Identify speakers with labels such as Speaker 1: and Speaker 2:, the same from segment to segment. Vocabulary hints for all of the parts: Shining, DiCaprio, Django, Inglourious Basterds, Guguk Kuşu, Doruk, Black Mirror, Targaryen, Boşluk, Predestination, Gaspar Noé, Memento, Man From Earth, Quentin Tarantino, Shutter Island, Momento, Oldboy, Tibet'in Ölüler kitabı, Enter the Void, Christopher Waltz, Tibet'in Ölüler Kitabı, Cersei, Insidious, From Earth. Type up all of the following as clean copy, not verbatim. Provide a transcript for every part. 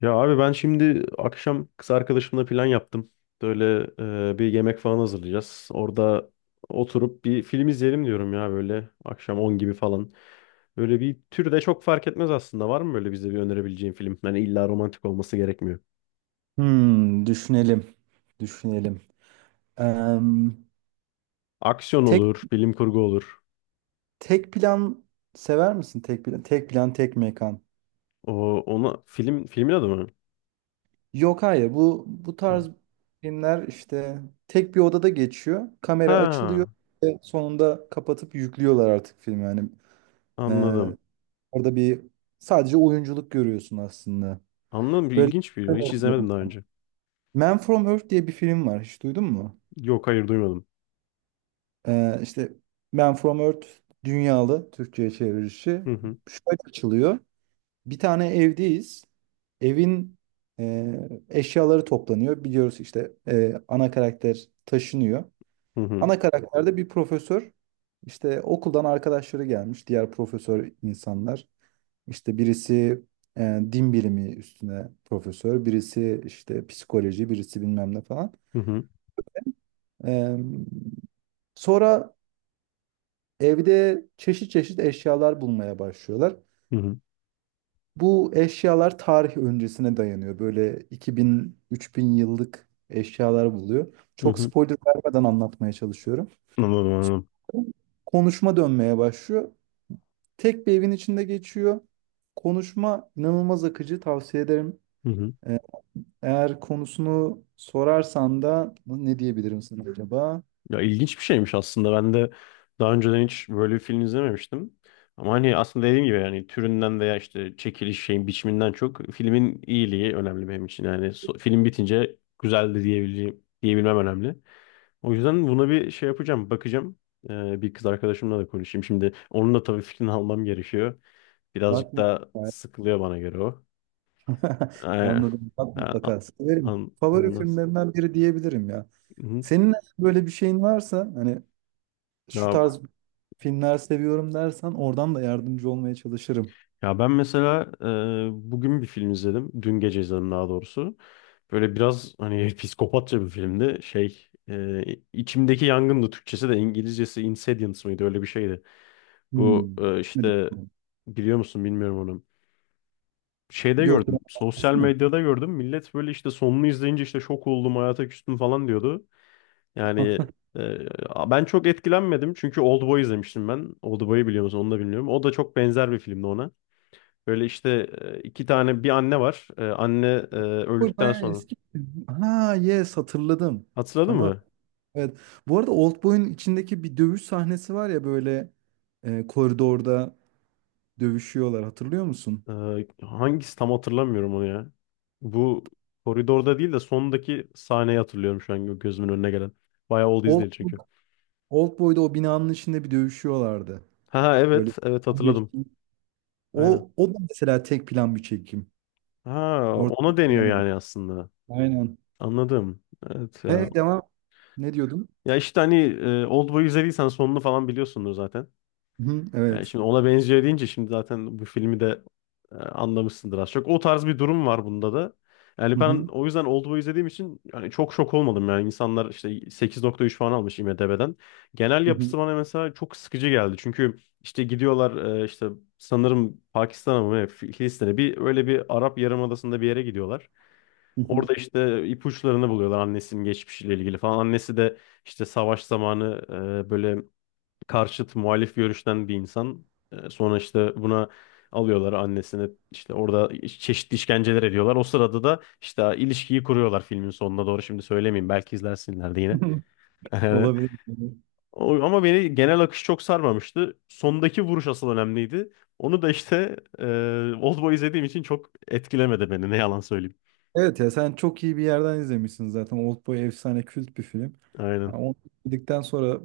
Speaker 1: Ya abi ben şimdi akşam kız arkadaşımla plan yaptım. Böyle bir yemek falan hazırlayacağız. Orada oturup bir film izleyelim diyorum ya böyle akşam 10 gibi falan. Böyle bir tür de çok fark etmez aslında. Var mı böyle bize bir önerebileceğin film? Yani illa romantik olması gerekmiyor.
Speaker 2: Düşünelim. Düşünelim. Em,
Speaker 1: Aksiyon
Speaker 2: tek
Speaker 1: olur, bilim kurgu olur.
Speaker 2: tek plan sever misin? Tek plan, tek plan, tek mekan.
Speaker 1: O ona film filmin adı mı?
Speaker 2: Yok, hayır. Bu tarz filmler işte tek bir odada geçiyor. Kamera açılıyor
Speaker 1: Ha,
Speaker 2: ve sonunda kapatıp yüklüyorlar artık filmi. Yani e,
Speaker 1: anladım.
Speaker 2: orada sadece oyunculuk görüyorsun aslında.
Speaker 1: Anladım.
Speaker 2: Böyle
Speaker 1: İlginç bir video. Hiç izlemedim daha önce.
Speaker 2: Man From Earth diye bir film var. Hiç duydun mu?
Speaker 1: Yok, hayır, duymadım.
Speaker 2: İşte Man From Earth, dünyalı, Türkçe'ye çevirişi şöyle açılıyor. Bir tane evdeyiz. Evin e, eşyaları toplanıyor. Biliyoruz işte ana karakter taşınıyor.
Speaker 1: Hı hı.
Speaker 2: Ana karakterde bir profesör. İşte okuldan arkadaşları gelmiş. Diğer profesör insanlar. İşte birisi din bilimi üstüne profesör. Birisi işte psikoloji. Birisi bilmem ne falan.
Speaker 1: Hı hı.
Speaker 2: E, sonra evde çeşit çeşit eşyalar bulmaya başlıyorlar.
Speaker 1: Hı hı.
Speaker 2: Bu eşyalar tarih öncesine dayanıyor. Böyle 2000-3000 yıllık eşyalar buluyor.
Speaker 1: Hı
Speaker 2: Çok
Speaker 1: hı.
Speaker 2: spoiler vermeden anlatmaya çalışıyorum.
Speaker 1: Anladım, anladım.
Speaker 2: Konuşma dönmeye başlıyor. Tek bir evin içinde geçiyor. Konuşma inanılmaz akıcı, tavsiye ederim. Ee, Eğer konusunu sorarsan da ne diyebilirim sana acaba?
Speaker 1: Ya ilginç bir şeymiş aslında. Ben de daha önceden hiç böyle bir film izlememiştim. Ama hani aslında dediğim gibi yani türünden veya işte çekiliş şeyin biçiminden çok filmin iyiliği önemli benim için. Yani film bitince güzeldi diyebilmem önemli. O yüzden buna bir şey yapacağım, bakacağım. Bir kız arkadaşımla da konuşayım. Şimdi onun da tabii fikrini almam gerekiyor.
Speaker 2: Bak
Speaker 1: Birazcık
Speaker 2: mı?
Speaker 1: daha sıkılıyor bana göre o. Ee,
Speaker 2: Anladım. Bak
Speaker 1: a- a-
Speaker 2: mutlaka. Severim.
Speaker 1: an-
Speaker 2: Favori
Speaker 1: ondan-
Speaker 2: filmlerinden biri diyebilirim ya.
Speaker 1: Hı.
Speaker 2: Senin böyle bir şeyin varsa, hani şu
Speaker 1: Ya
Speaker 2: tarz filmler seviyorum dersen, oradan da yardımcı olmaya çalışırım.
Speaker 1: Ya ben mesela bugün bir film izledim. Dün gece izledim daha doğrusu. Böyle biraz hani psikopatça bir filmdi. Şey, içimdeki yangındı Türkçesi de İngilizcesi Insidious mıydı öyle bir şeydi. Bu
Speaker 2: Hmm. Nedir
Speaker 1: işte
Speaker 2: bu?
Speaker 1: biliyor musun bilmiyorum onu. Şeyde
Speaker 2: Yok,
Speaker 1: gördüm.
Speaker 2: biraz
Speaker 1: Sosyal
Speaker 2: bahsetsene.
Speaker 1: medyada gördüm. Millet böyle işte sonunu izleyince işte şok oldum, hayata küstüm falan diyordu. Yani e, ben çok etkilenmedim. Çünkü Oldboy izlemiştim ben. Oldboy'u biliyor musun, onu da bilmiyorum. O da çok benzer bir filmdi ona. Böyle işte iki tane bir anne var. E, anne
Speaker 2: Oldboy
Speaker 1: öldükten
Speaker 2: bayağı
Speaker 1: sonra.
Speaker 2: eski bir film. Ha, yes, hatırladım.
Speaker 1: Hatırladın
Speaker 2: Tamam.
Speaker 1: mı?
Speaker 2: Evet. Bu arada Oldboy'un içindeki bir dövüş sahnesi var ya, böyle koridorda dövüşüyorlar, hatırlıyor musun?
Speaker 1: Hangisi tam hatırlamıyorum onu ya. Bu koridorda değil de sondaki sahneyi hatırlıyorum şu an gözümün önüne gelen. Bayağı oldu
Speaker 2: Old,
Speaker 1: izleyeli çünkü.
Speaker 2: Oldboy'da o binanın içinde bir dövüşüyorlardı.
Speaker 1: Ha
Speaker 2: Böyle
Speaker 1: evet, evet,
Speaker 2: 15
Speaker 1: hatırladım.
Speaker 2: gün.
Speaker 1: Aynen.
Speaker 2: O, o da mesela tek plan bir çekim.
Speaker 1: Ha,
Speaker 2: Orada
Speaker 1: ona
Speaker 2: aklına
Speaker 1: deniyor
Speaker 2: geldi.
Speaker 1: yani aslında.
Speaker 2: Aynen.
Speaker 1: Anladım. Evet ya.
Speaker 2: Evet, devam. Ne diyordum?
Speaker 1: Ya işte hani Oldboy'u izlediysen sonunu falan biliyorsundur zaten.
Speaker 2: Hı,
Speaker 1: Yani
Speaker 2: evet.
Speaker 1: şimdi ona benziyor deyince şimdi zaten bu filmi de anlamışsındır az çok. O tarz bir durum var bunda da. Yani
Speaker 2: Hı
Speaker 1: ben
Speaker 2: hı,
Speaker 1: o yüzden Old Boy'u izlediğim için yani çok şok olmadım, yani insanlar işte 8,3 falan almış IMDb'den. Genel
Speaker 2: hı hı,
Speaker 1: yapısı bana mesela çok sıkıcı geldi. Çünkü işte gidiyorlar işte sanırım Pakistan'a mı ne, Filistin'e, bir öyle bir Arap Yarımadası'nda bir yere gidiyorlar.
Speaker 2: hı hı.
Speaker 1: Orada işte ipuçlarını buluyorlar annesinin geçmişiyle ilgili falan. Annesi de işte savaş zamanı böyle karşıt muhalif görüşten bir insan. E, Sonra işte buna alıyorlar annesini, işte orada çeşitli işkenceler ediyorlar. O sırada da işte ilişkiyi kuruyorlar filmin sonuna doğru. Şimdi söylemeyeyim, belki izlersinler de yine.
Speaker 2: Olabilir.
Speaker 1: Ama beni genel akış çok sarmamıştı. Sondaki vuruş asıl önemliydi. Onu da işte Oldboy izlediğim için çok etkilemedi beni, ne yalan söyleyeyim.
Speaker 2: Evet ya, sen çok iyi bir yerden izlemişsin zaten. Oldboy efsane, kült bir film. Yani
Speaker 1: Aynen.
Speaker 2: onu izledikten sonra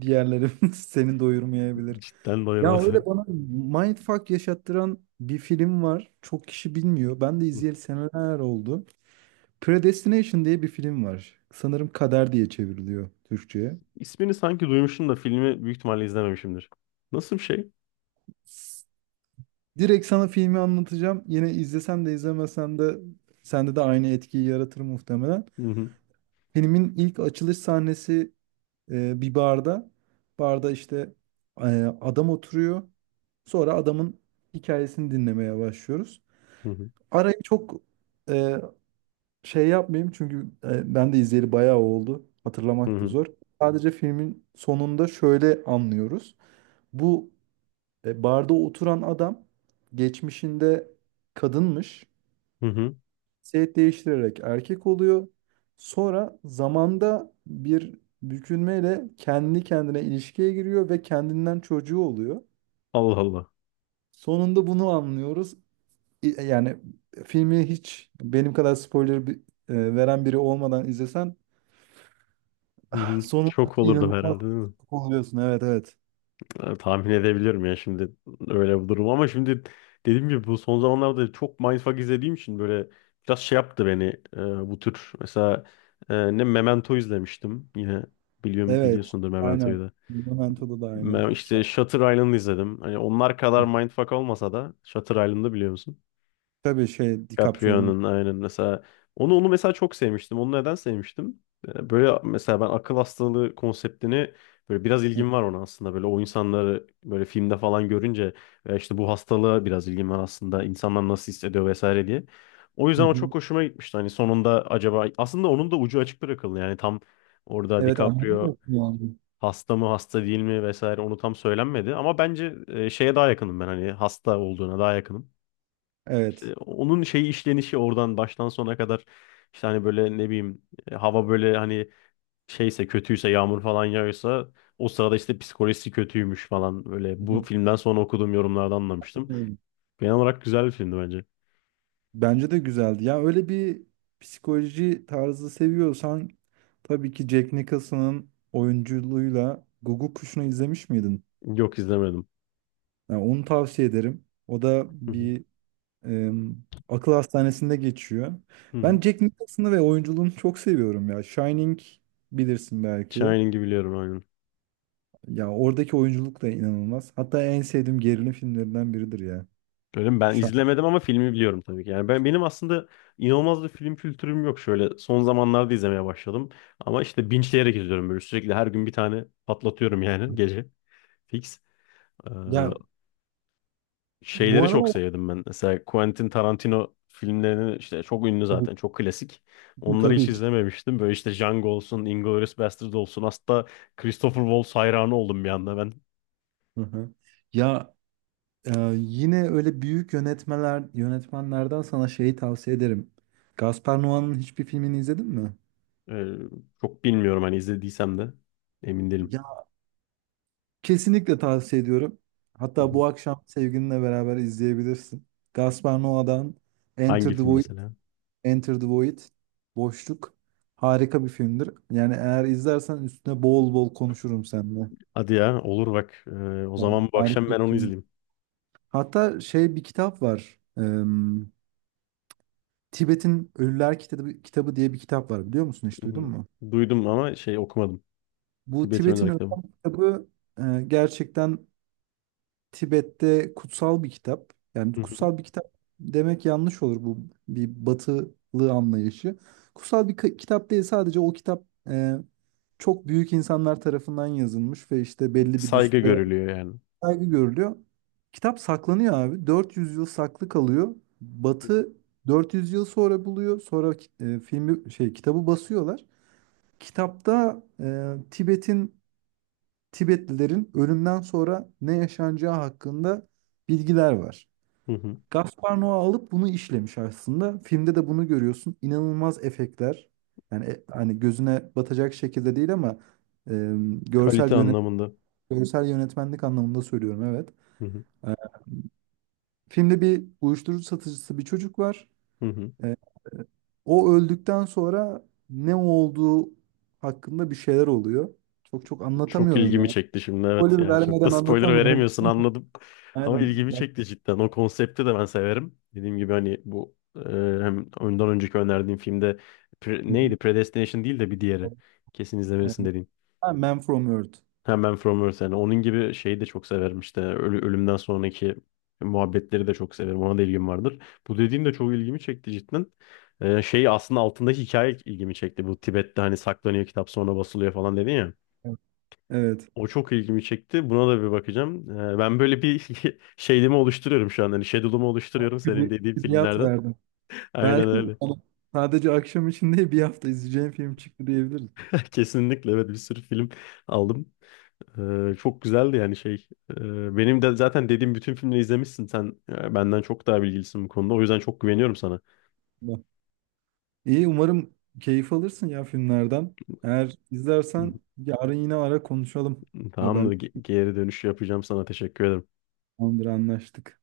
Speaker 2: diğerleri seni doyurmayabilir.
Speaker 1: Cidden
Speaker 2: Ya,
Speaker 1: doyurmadı.
Speaker 2: öyle bana mindfuck yaşattıran bir film var. Çok kişi bilmiyor. Ben de
Speaker 1: Hı.
Speaker 2: izleyeli seneler oldu. Predestination diye bir film var. Sanırım Kader diye çevriliyor Türkçe'ye.
Speaker 1: İsmini sanki duymuşum da filmi büyük ihtimalle izlememişimdir. Nasıl bir şey?
Speaker 2: Direkt sana filmi anlatacağım. Yine izlesen de izlemesen de sende de aynı etkiyi yaratır muhtemelen.
Speaker 1: Hı hı.
Speaker 2: Filmin ilk açılış sahnesi bir barda. Barda işte e, adam oturuyor. Sonra adamın hikayesini dinlemeye başlıyoruz.
Speaker 1: Hı hı.
Speaker 2: Arayı çok e, şey yapmayayım, çünkü ben de izleyeli bayağı oldu.
Speaker 1: Hı
Speaker 2: Hatırlamak da
Speaker 1: hı.
Speaker 2: zor. Sadece filmin sonunda şöyle anlıyoruz. Bu barda oturan adam geçmişinde kadınmış.
Speaker 1: Hı hı.
Speaker 2: Cinsiyet değiştirerek erkek oluyor. Sonra zamanda bir bükülmeyle kendi kendine ilişkiye giriyor ve kendinden çocuğu oluyor.
Speaker 1: Allah Allah.
Speaker 2: Sonunda bunu anlıyoruz. Yani filmi hiç benim kadar spoiler veren biri olmadan izlesen,
Speaker 1: Hı hı.
Speaker 2: sonunda
Speaker 1: Şok olurdum
Speaker 2: inanılmaz
Speaker 1: herhalde, değil mi?
Speaker 2: oluyorsun. Evet, evet.
Speaker 1: Yani tahmin edebilirim ya şimdi öyle bir durum, ama şimdi dediğim gibi bu son zamanlarda çok mindfuck izlediğim için böyle biraz şey yaptı beni. e, bu tür mesela e, ne Memento izlemiştim yine, biliyorum
Speaker 2: Evet.
Speaker 1: biliyorsundur Memento'yu
Speaker 2: Aynen.
Speaker 1: da.
Speaker 2: Momento'da da aynı
Speaker 1: İşte
Speaker 2: hikaye.
Speaker 1: Shutter Island izledim. Hani onlar kadar mindfuck olmasa da Shutter Island'ı biliyor musun?
Speaker 2: Tabii, şey, DiCaprio'nun.
Speaker 1: Caprio'nun, aynen. Mesela onu mesela çok sevmiştim. Onu neden sevmiştim? Böyle mesela ben akıl hastalığı konseptini, böyle biraz ilgim var ona aslında. Böyle o insanları böyle filmde falan görünce işte bu hastalığa biraz ilgim var aslında. İnsanlar nasıl hissediyor vesaire diye. O yüzden
Speaker 2: Hı
Speaker 1: o
Speaker 2: hı.
Speaker 1: çok hoşuma gitmişti. Hani sonunda acaba, aslında onun da ucu açık bırakıldı. Yani tam orada
Speaker 2: Evet,
Speaker 1: DiCaprio
Speaker 2: anladım yani.
Speaker 1: hasta mı hasta değil mi vesaire onu tam söylenmedi. Ama bence şeye daha yakınım ben, hani hasta olduğuna daha yakınım.
Speaker 2: Evet.
Speaker 1: Onun şey işlenişi oradan baştan sona kadar işte hani böyle ne bileyim, hava böyle hani şeyse, kötüyse, yağmur falan yağıyorsa o sırada işte psikolojisi kötüymüş falan, böyle
Speaker 2: Evet.
Speaker 1: bu filmden sonra okuduğum yorumlardan anlamıştım. Genel olarak güzel bir filmdi bence.
Speaker 2: Bence de güzeldi. Ya, öyle bir psikoloji tarzı seviyorsan, tabii ki Jack Nicholson'ın oyunculuğuyla Guguk Kuşu'nu izlemiş miydin?
Speaker 1: Yok, izlemedim.
Speaker 2: Yani onu tavsiye ederim. O da
Speaker 1: Hı hı,
Speaker 2: bir akıl hastanesinde geçiyor.
Speaker 1: hı hı.
Speaker 2: Ben Jack Nicholson'ı ve oyunculuğunu çok seviyorum ya. Shining bilirsin belki.
Speaker 1: Shining'i biliyorum, aynen.
Speaker 2: Ya oradaki oyunculuk da inanılmaz. Hatta en sevdiğim gerilim filmlerinden biridir ya.
Speaker 1: Böyle ben
Speaker 2: Şu an-
Speaker 1: izlemedim ama filmi biliyorum tabii ki. Yani benim aslında inanılmaz bir film kültürüm yok şöyle. Son zamanlarda izlemeye başladım. Ama işte binçleyerek izliyorum böyle sürekli, her gün bir tane patlatıyorum yani gece. Fix. Ee,
Speaker 2: Ya, bu
Speaker 1: şeyleri çok
Speaker 2: aralar
Speaker 1: sevdim ben. Mesela Quentin Tarantino filmlerini, işte çok ünlü zaten, çok klasik. Onları hiç
Speaker 2: tabii ki.
Speaker 1: izlememiştim. Böyle işte Django olsun, Inglourious Basterds olsun. Hatta Christopher Waltz hayranı oldum bir anda ben.
Speaker 2: Hı hı. Ya, yine öyle büyük yönetmenlerden sana şeyi tavsiye ederim. Gaspar Noé'nin hiçbir filmini izledin mi?
Speaker 1: Ee, çok bilmiyorum, hani izlediysem de emin değilim.
Speaker 2: Ya, kesinlikle tavsiye ediyorum.
Speaker 1: Hı
Speaker 2: Hatta
Speaker 1: hı.
Speaker 2: bu akşam sevgilinle beraber izleyebilirsin. Gaspar Noé'dan Enter
Speaker 1: Hangi
Speaker 2: the
Speaker 1: film
Speaker 2: Void,
Speaker 1: mesela?
Speaker 2: Enter the Void, Boşluk, harika bir filmdir. Yani eğer izlersen üstüne bol bol konuşurum seninle.
Speaker 1: Hadi ya, olur, bak. O
Speaker 2: Yani
Speaker 1: zaman bu
Speaker 2: harika
Speaker 1: akşam
Speaker 2: bir
Speaker 1: ben onu
Speaker 2: film.
Speaker 1: izleyeyim.
Speaker 2: Hatta şey, bir kitap var. Tibet'in Ölüler Kitabı, kitabı diye bir kitap var, biliyor musun, hiç
Speaker 1: Hı
Speaker 2: duydun
Speaker 1: hı.
Speaker 2: mu?
Speaker 1: Duydum ama şey okumadım.
Speaker 2: Bu
Speaker 1: Tibet'in
Speaker 2: Tibet'in
Speaker 1: Ölüler kitabı.
Speaker 2: Ölüler Kitabı gerçekten Tibet'te kutsal bir kitap.
Speaker 1: Hı
Speaker 2: Yani
Speaker 1: hı.
Speaker 2: kutsal bir kitap demek yanlış olur, bu bir batılı anlayışı. Kutsal bir kitap değil, sadece o kitap e, çok büyük insanlar tarafından yazılmış ve işte belli bir
Speaker 1: Saygı
Speaker 2: düsture
Speaker 1: görülüyor yani.
Speaker 2: saygı görülüyor. Kitap saklanıyor abi. 400 yıl saklı kalıyor. Batı 400 yıl sonra buluyor. Sonra filmi, şey, kitabı basıyorlar. Kitapta Tibet'in, Tibetlilerin ölümden sonra ne yaşanacağı hakkında bilgiler var.
Speaker 1: Hı hı.
Speaker 2: Gaspar Noé alıp bunu işlemiş aslında. Filmde de bunu görüyorsun. İnanılmaz efektler. Yani hani gözüne batacak şekilde değil ama e,
Speaker 1: Kalite
Speaker 2: görsel yönet
Speaker 1: anlamında.
Speaker 2: görsel yönetmenlik anlamında söylüyorum, evet.
Speaker 1: Hı hı.
Speaker 2: E, filmde bir uyuşturucu satıcısı bir çocuk var.
Speaker 1: Hı hı.
Speaker 2: E, o öldükten sonra ne olduğu hakkında bir şeyler oluyor. Çok çok
Speaker 1: Çok
Speaker 2: anlatamıyorum
Speaker 1: ilgimi
Speaker 2: ya.
Speaker 1: çekti şimdi, evet,
Speaker 2: Spoiler
Speaker 1: yani çok da
Speaker 2: vermeden
Speaker 1: spoiler
Speaker 2: anlatamıyorum.
Speaker 1: veremiyorsun, anladım. Ama
Speaker 2: Aynen.
Speaker 1: ilgimi çekti cidden. O konsepti de ben severim. Dediğim gibi hani bu hem ondan önceki önerdiğim filmde neydi? Predestination değil de bir diğeri. Kesin
Speaker 2: Evet.
Speaker 1: izlemelisin dediğin.
Speaker 2: Ha, Man from Earth.
Speaker 1: Hemen From Earth yani. Onun gibi şeyi de çok severim işte. Ölümden sonraki muhabbetleri de çok severim. Ona da ilgim vardır. Bu dediğim de çok ilgimi çekti cidden. Şey aslında altındaki hikaye ilgimi çekti. Bu Tibet'te hani saklanıyor kitap, sonra basılıyor falan dedin ya.
Speaker 2: Evet. Evet.
Speaker 1: O çok ilgimi çekti. Buna da bir bakacağım. Ben böyle bir şeyimi oluşturuyorum şu an. Hani schedule'umu oluşturuyorum senin
Speaker 2: Külli-
Speaker 1: dediğin
Speaker 2: Külliyat
Speaker 1: filmlerden.
Speaker 2: verdim.
Speaker 1: Aynen
Speaker 2: Belki
Speaker 1: öyle.
Speaker 2: ama sadece akşam için değil, bir hafta izleyeceğim film çıktı diyebiliriz.
Speaker 1: Kesinlikle, evet, bir sürü film aldım. Çok güzeldi yani şey. Benim de zaten dediğim bütün filmleri izlemişsin sen. Benden çok daha bilgilisin bu konuda. O yüzden çok güveniyorum sana.
Speaker 2: Evet. İyi, umarım keyif alırsın ya filmlerden. Eğer
Speaker 1: Hı
Speaker 2: izlersen yarın yine ara, konuşalım.
Speaker 1: hı.
Speaker 2: Haber,
Speaker 1: Tamamdır. Geri dönüş yapacağım sana. Teşekkür ederim.
Speaker 2: tamamdır, anlaştık.